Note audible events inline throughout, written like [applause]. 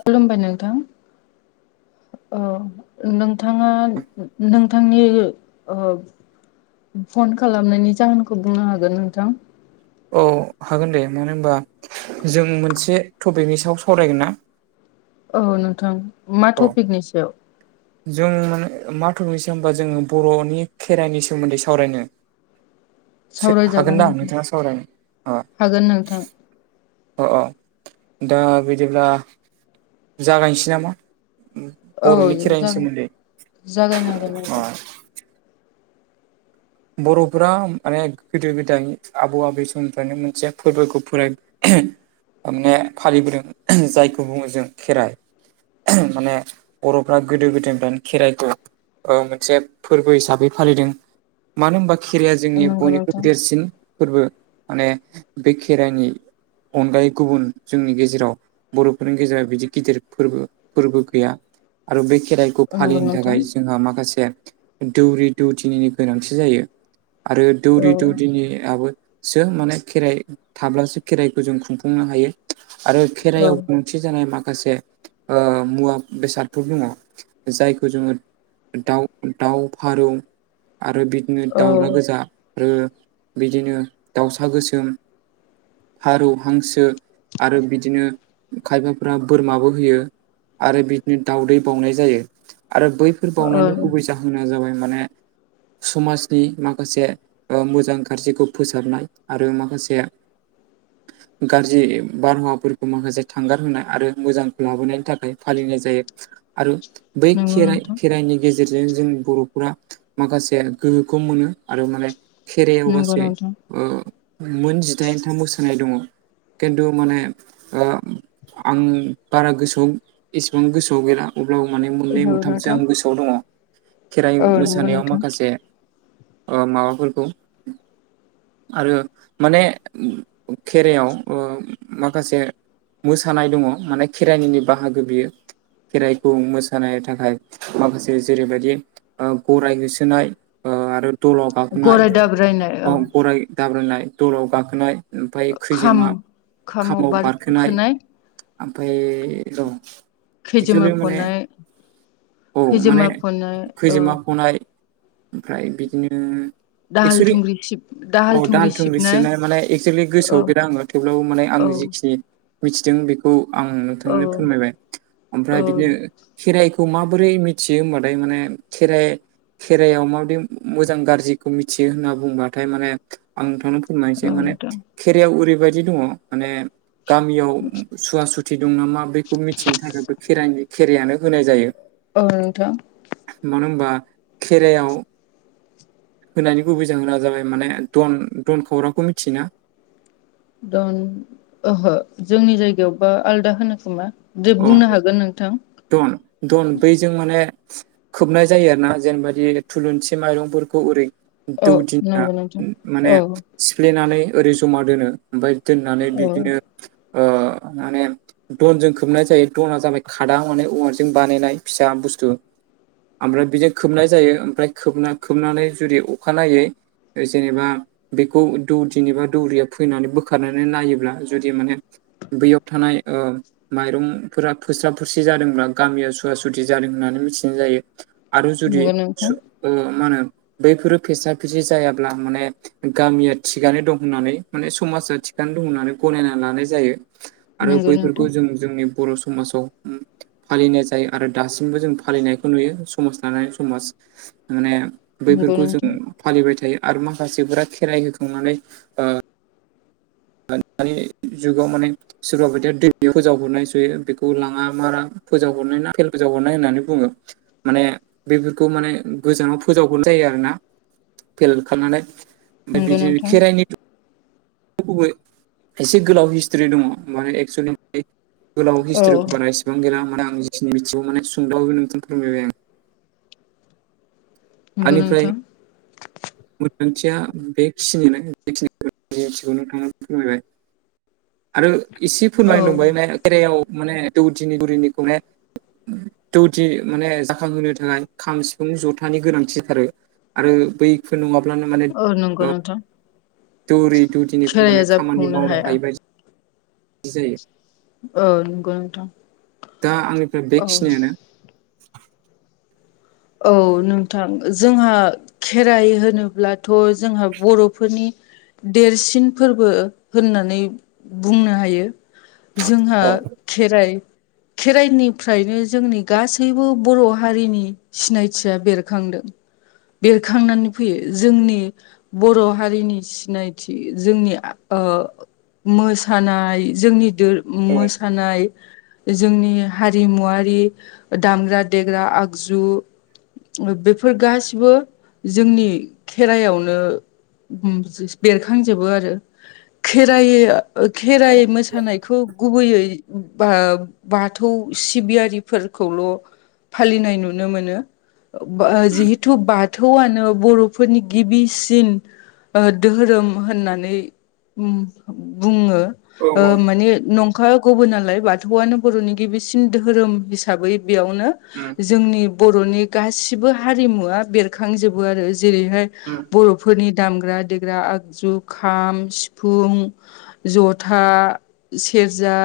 खुलुमबाय नोंथां? अ नोंथाङा नोंथांनि ओ फन खालामनायनि जाहोनखौ बुंनो हागोन नोंथां। औ हागोन दे मानो होनबा जों मोनसे टपिकनि सायाव सावरायगोन ना? औ नोंथां मा औ टपिकनि सायाव? जों माने माथफिक होनबा जोङो बर'नि खेराइनि सोमोन्दै सावरायनो। सावरायजागोन हागोनदा नोंथां नोंथाङा सावरायनो अ हागोन नोंथां अ अ दा बिदिब्ला जागायनोसै नामा? औ बर'नि खेराइनि सोमोन्दै जा-जागायनांगोन अ नोंथां। बर'फोरा माने गोदो गोदाय आबौ आबै समनिफ्रायनो मोनसे फोरबोखौ फोराय थारमाने फालिबोदों जायखौ बुङो जों खेराइ। माने बर'फ्रा गोदो गोदायनिफ्रायनो खेराइखौ ओ मोनसे फोरबो हिसाबै फालिदों मानो होनबा खेराइाया जोंनि नंगौ बयनिख्रुइ नोंथां देरसिन फोरबो माने बे खेराइनि अनगायै गुबुन जोंनि गेजेराव बर'फोरनि गेजेराव बिदि गिदिर फोरबो फोरबो गैया आरो बे खेराइखौ नंगौ फालिनो नोंथां थाखाय जोंहा माखासे दौरि दौदिनिनि गोनांथि जायो आरो दौरि औ दौदिनियाबो सो माने खेराइ थाब्लासो खेराइखौ जों खुंफुंनो हायो आरो औ खेराइआव थि जानाय माखासे ओ मुवा बेसादफोर दङ जायखौ जोङो दाउ दाउ फारौ आरो बिदिनो औ दाउला गोजा आरो बिदिनो दाउसा गोसोम फारौ हांसो आरो बिदिनो खायबाफोरा बोरमाबो होयो आरो बिदिनो दाउदै बावनाय जायो आरो बै बेफोर ओ बावनायनि गुबै जाहोना जाबाय माने समाज नि माखासे ओ मोजां गाज्रिखौ फोसाबनाय आरो माखासे [inaudible] गाज्रि बारहावाफोरखौ माखासे थांगार होनाय आरो मोजांखौ लाबोनायनि थाखाय फालिनाय जायो आरो बै नंगौ खेराइ नोंथां खेराइनि गेजेरजों जों बर'फोरा माखासे गो खौ मोनो आरो माने खेरायाव नंगौ गासै नोंथां ओ मोन जिदाइनथाम मोसानाय दङ खिन्थु माने ओ आं बारा गोसोआव एसेबां गोसोआव गैला अब्लाबो माने मोननै नंगौ मोनथामसो नोंथां आं गोसोआव दङ खेराइ औ नंगौ मोसानायाव नोंथां माखासे ओ माबाफोरखौ आरो माने खेरायाव ओ माखासे मोसानाय दङ माने खेराइनिनि बाहागो बियो खेराइखौ मोसानाय थाखाय माखासे जेरैबायदि गराय होसोनाय ओ आरो दलाव गाखोनाय गराय दाब्रायनाय औ गराय दाब्रायनाय दलाव गाखोनाय ओमफ्राय खाम खैजोमा खामाव बारखोनाय ओमफफ्राय र' खैजोमा एक्सेलि माने फनाय औ माने खैजोमा फनाय औ खैजोमा फनाय ओमफ्राय बिदिनो एक्सलि औ दाहाल थुंग्रि सिबनाय माने एक्सुलि औ गोसोआव गैला आङो थेवब्लाबो माने आं औ जिखिनि मिथिदों बेखौ आं औ नोंथांनो फोरमायबाय ओमफ्राय औ बिदिनो खेराइखौ माबोरै मिथियो होमबाथाय माने खेराइ खेराइआव मा मोजां गाज्रिखौ मिथियो होनना बुंबाथाय माने आं नोंथांनो फोरमायनोसै औ माने नोंथां खेरायाव ओरैबायदि दङ माने गामियाव सुवा सुथि दं नामा बेखौ मिथिनो थाखायबो खेराइनि खेराइायानो होनाय जायो औ नोंथां मानो होनबा खेरायाव होनायनि गुबै जाहोना जाबाय माने दन दन खौरांखौ मिथियोना दन ओहो जोंनि जायगायावबा आलदा होनो खोमा दे अ बुंनो हागोन नोंथां। दन दन बैजों माने खोबनाय जायो आरोना जेनेबाददि थुलुनसि माइरंफोरखौ ओरै औ दौ दिया नंगौ नोंथां माने औ सिफ्लेनानै ओरै जमा दोनो ओमफाय दोननानै औ बिदिनो ओ माने दनजों खोबनाय जायो दना जाबाय खा आदा [unintelligible] औवारजों बानायनाय फिसा बुस्थु ओमफ्राय बिदि खोबनाय जायो ओमफ्राय खोबना खोबनानै जुदि अखानायै ओ जेनेबा बेखौ दौदिनि बा दौरिया फैनानै बोखारनानै नायोब्ला जुदि माने बैयाव थानाय ओ माइरंफोरा फोस्राब सि जादोंब्ला गामिया सुवा सुथि जादों होननानै मिथिं जायो आरो जुदि नंगौ नोंथां सु ओ मा होनो बैफोरो फेसा फिसि जायाब्ला माने गामिया थिगानो दं होननानै माने समाजा थिगानो दं होननानै गनायना लानाय जायो। आरो नंगौ बैफोरखौ नोंथां जों जोंनि बर' समाजाव फालिनाय जायो आरो दासिमबो जों फालिनायखौ नुयो समाज लानानै समाज माने नंगौ बैफोरखौ नोंथां जों फालिबाय थायो आरो माखासेफोरा खेराइ होखांनानै ओ [unintelligible] दानि जुगाव माने सोरबा बायदिया दै फोजावहरनाय सयो बेखौ लाङा मारा फोजाव हरनाय ना भेल फोजाव हरनाय होननानै बुङो माने बेफोरखौ माने गोजानाव फोजावगरनाय जायो आरोना। फेल खामनानै ओमफाय नंगौ बिदिनो नोंथां खेराइनि [unintelligible] एसे गोलाव हिस्ट्रि दङ' माने एक्सुेलि औ [unintelligible] [unintelligible] नंगौ नोंथां। मोनदांथिया बेखिनियानो बेखिनिखौ नोंथाङा फोरमायबाय आरो इसे औ फोरमाय दंबाय म खेरायाव माने दौदिनिगुरिनिखौ म [unintelligible] दौदि माने जाखांहोनो थाखाय खाम सिफुं जथानि गोनांथिथारो आरो बै [unintelligible] नङाब्लानो माने औ नंगौ ओ नोंथां दौरि दुदिनिखौ खेराइाया माने खामानि जाफुंनो मावनो हाया हायोबायद [unintelligible] जायो औ नंगौ नोंथां दा आंनिफ्राय औ बेखिनियानो औ नोंथां जोंहा खेराइ होनोब्लाथ' जोंहा बर'फोरनि देरसिन फोरबो होननानै बुंनो हायो जोंहा औ खेराइ खेराइनिफ्रायनो जोंनि गासैबो बर' हारिनि सिनायथिया बेरखांदों बेरखांनानै फैयो जोंनि बर' हारिनि सिनायथि जोंनि आ ओ मोसानाय जोंनि दोर उम औ मोस थानाय जोंनि हारिमुवारि ओ दामग्रा -देग्रा आगजु ओ बेफोर गासिबो जोंनि खेराइयावनो उम [unintelligible] बेरखांजोबो आरो। खेराइयो ओ खेराइ मोसानायखौ गुबैयै बा बाथौ सिबियारिफोरखौल' फालिनाय नुनो मोनो। [unintelligible] बा जिहेथु बाद थौआनो बर'फोरनि गिबिसिन ओ दोहोरोम होननानै उम बुङो औ ओ औ माने नं खा गुबुनालाय बाथौआनो बर'नि गिबिसिन दोहोरोम बिस साबै बेयावनो उम जोंनि बर'नि गासिबो हारिमुआ बेरखांजोबो आरो जो जेरैहाय उम बर'फोरनि दामग्रा देग्रा आग जुखाम सिफुं जथा सेरजा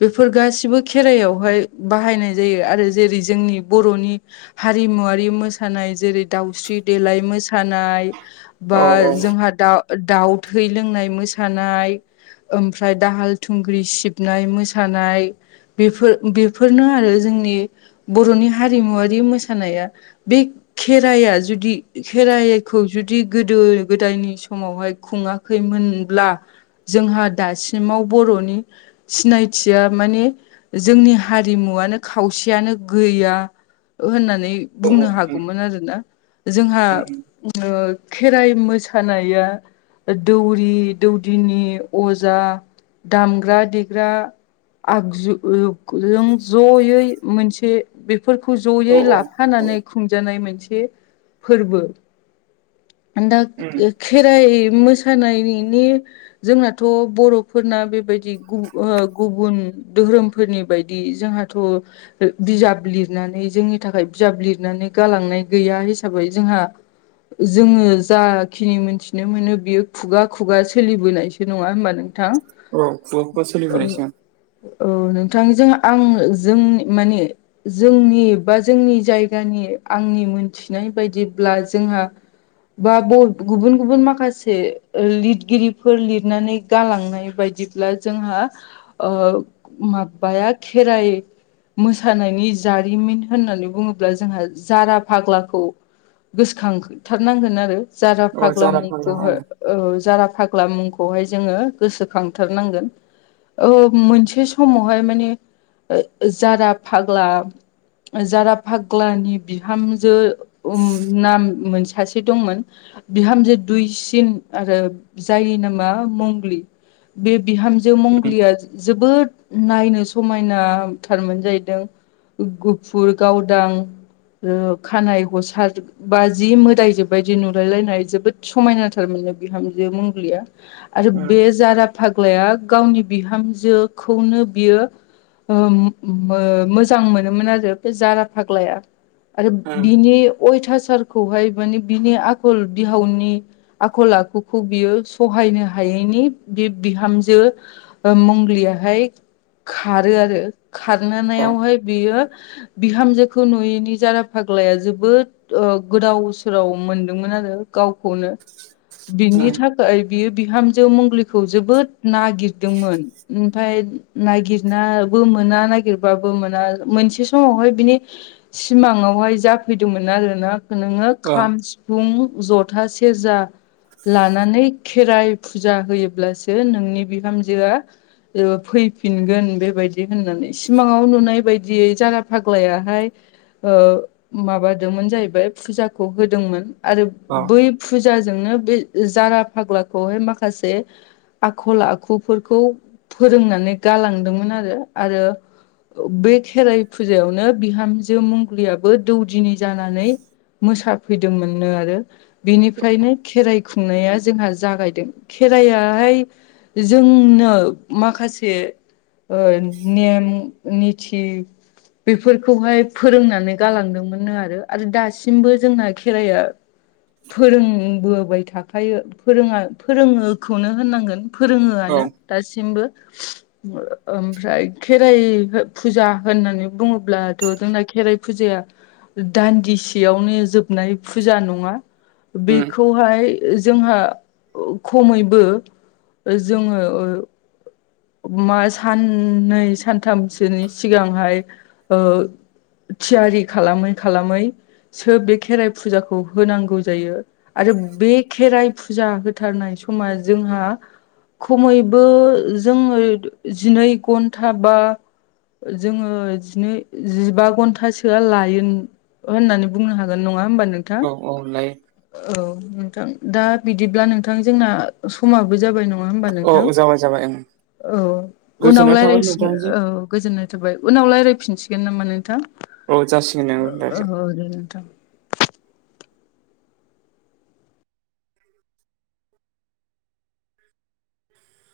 बेफोर गासिबो खेराइायावहाय बाहायनाय जायो आरो जेरै जोंनि बर'नि हारिमुवारि मोसानाय जेरै दाउस्रि देलाय मोसानाय बा औ औ जोंहा दाउ दाउ थै लोंनाय मोसानाय ओमफ्राय दाहाल थुंग्रि सिबनाय मोसानाय बेफोर बेफोरनो आरो जोंनि बर'नि हारिमुवारि मोसा नाया बे खेराइया जुदि खेराइखौ जुदि गोदो गोदायनि समावहाय खुङा खैमोनब्ला जोंहा दासिमाव बर'नि सिनायथिया माने जोंनि हारिमुवनो खावसेयानो गैया होननानै औ बुंनो उम हागौमोन आरोना जोंहा उम उम ओ खेराइ मोसानाया दौरि दौदिनि अजा दामग्रा देग्रा आगजु जों जयै मोनसे बेफोरखौ जयै औ औ औ लाफानानै खुंजानाय मोनसे फोरबो दा उम खेराइ मोसानायनि जोंनाथ बर'फोरना बेबायदि ओ गुबुन धोहोरोमफोरनि बायदि जोंहाथ' बिजाब लिरनानै जोंनि थाखाय बिजाब लिरनानै गालांनाय गैया हिसाबै जोंहा जोङो जाखिनि मोनथिनो मोनो बियो खुगा खुगा सोलिबोनायसो नङा होमबा नों थां औ खुगा खुगा ओ सोलिबोनायसो औ नोंथां जों आं जोंनि माने जोंनि बा जोंनि जायगानि आंनि मोनथिनाय बायदिब्ला जोंहा बा गुबुन गुबुन माखासे लिरगिरिफोर लिरनानै गालांनाय बायदि जोंहा ओ माबाया खेराइ मोसानायनि जारिमिन होननानै बुङोब्ला जोंहा जारा फाग्लाखौ गोसोखांथारनांगोन आरो जारा अ फाग्ला जारा ओं मुंखौहाय। औ जारा फाग्ला मुंखौहाय जोङो गोसोखांथारनांगोन। मोनसे समावहाय माने जारा फाग्ला जारा फाग्लानि बिहामजो [unintelligible] नाम मोनसे सासे दंमोन बिहामजो दुइसिन आरो जायनि नामा मंगलि बे बिहामजो उम मंगलिया जोबोद नायनो समायनाथारमोन जाहैदों। गुफुर गावदां खानाय गसार बा जि मो दायजो बायदि नुलायलायनाय जोबोद समायनाथारमोननो बिहामजो मंग्लिया। आरो उम बे जारा फाग्लाया गावनि बिहामजोखौनो बियो ओ मोजां मोनोमोन आरो बे जारा फाग्लाया। आरो उम बिनि अयथासारखौहाय माने बिनि आखल बिहावनि आखल आखुखौ बियो सहायनो हायैनि बे बिहामजो मंगलियाहाय खारो आरो औ खारनायावहाय बियो बिहामजोखौ नुयैनि जारा फाग्लाया जोबोद ओ गोदाव सोराव मोनदोंमोन आरो गावखौनो बिनि उम था खाय बियो बिहामजो मंगलिखौ जोबोद नागिरदोंमोन। ओमफाय नागिरनाबो मोना नागिरबाबो मोना मोनसे समावहाय बिनि सिमाङावहाय जाफैदोंमोन आरो ना नोङो औ खाम फुं जथा सेरजा लानानै खेराइ फुजा होयोब्लासो नोंनि बिहामजोआ फैफिनगोन बेबायदि होननानै सिमाङाव नुनाय बायदियै जारा फाग्लायाहाय ओ माबादोंमोन जाहैबाय फुजाखौ होदोंमोन आरो औ बै फुजाजोंनो बे जारा फाग्लाखौहाय माखासे आखल आखुफोरखौ फोरोंनानै गालांदोंमोन आरो आरो बे खेराइ फुजायावनो बिहामजो मंग्लियाबो दौदिनि जानानै मोसाफैदोंमोननो आरो बेनिफ्रायनो खेराइ खुंनाया जोंहा जागायदों खेराइाहाय जोंनो माखासे नेम निथि बेफोरखौहाय फोरोंनानै गालांदोंमोननो आरो आरो दासिम सिमबो जोंना खेराइाया फोरोंबोबाय थाखायो फोरोङा फोरोङोखौनो होननांगोन औ फोरोङोआनो दासिमबो ओमफ्राय खेराइ फुजा होननानै बुङोब्लाथ' जोंना खेराइ फुजाया दान्दिसेयावनो जोबनाय फुजा नंङा उम बेखौहाय जोंहा खमैबो जोंङो मा साननै सानथामसोनि सिगांहाय थियारि खालामै खालामै सो बे खेराइ फुजाखौ होनांगौ जायो। आरो बे खेराइ फुजा होथारनाय समा जोंहा खमैबो जोंङो जिनै घन्टा बा जोंङो जिनै जिबा घन्टासोआ लाय होननानै बुंनो हागोन नंङा होमबा नोंथां। औव औव लायो औ नोंथां दा बिदिब्ला नोंथां जोंना समाबो जाबाय नंङा नङा होमबा नोंथां औ जाबाय जाबाय ओं औ उनाव गोजोननाय थाबाय राय्लायसिगोन नोंथांनिसिम औ गोजोन्नाय थाबाय उनाव रायज्लायफिनसिगोन नामा नोंथां औ जासिगोन नों दे। [inaudible]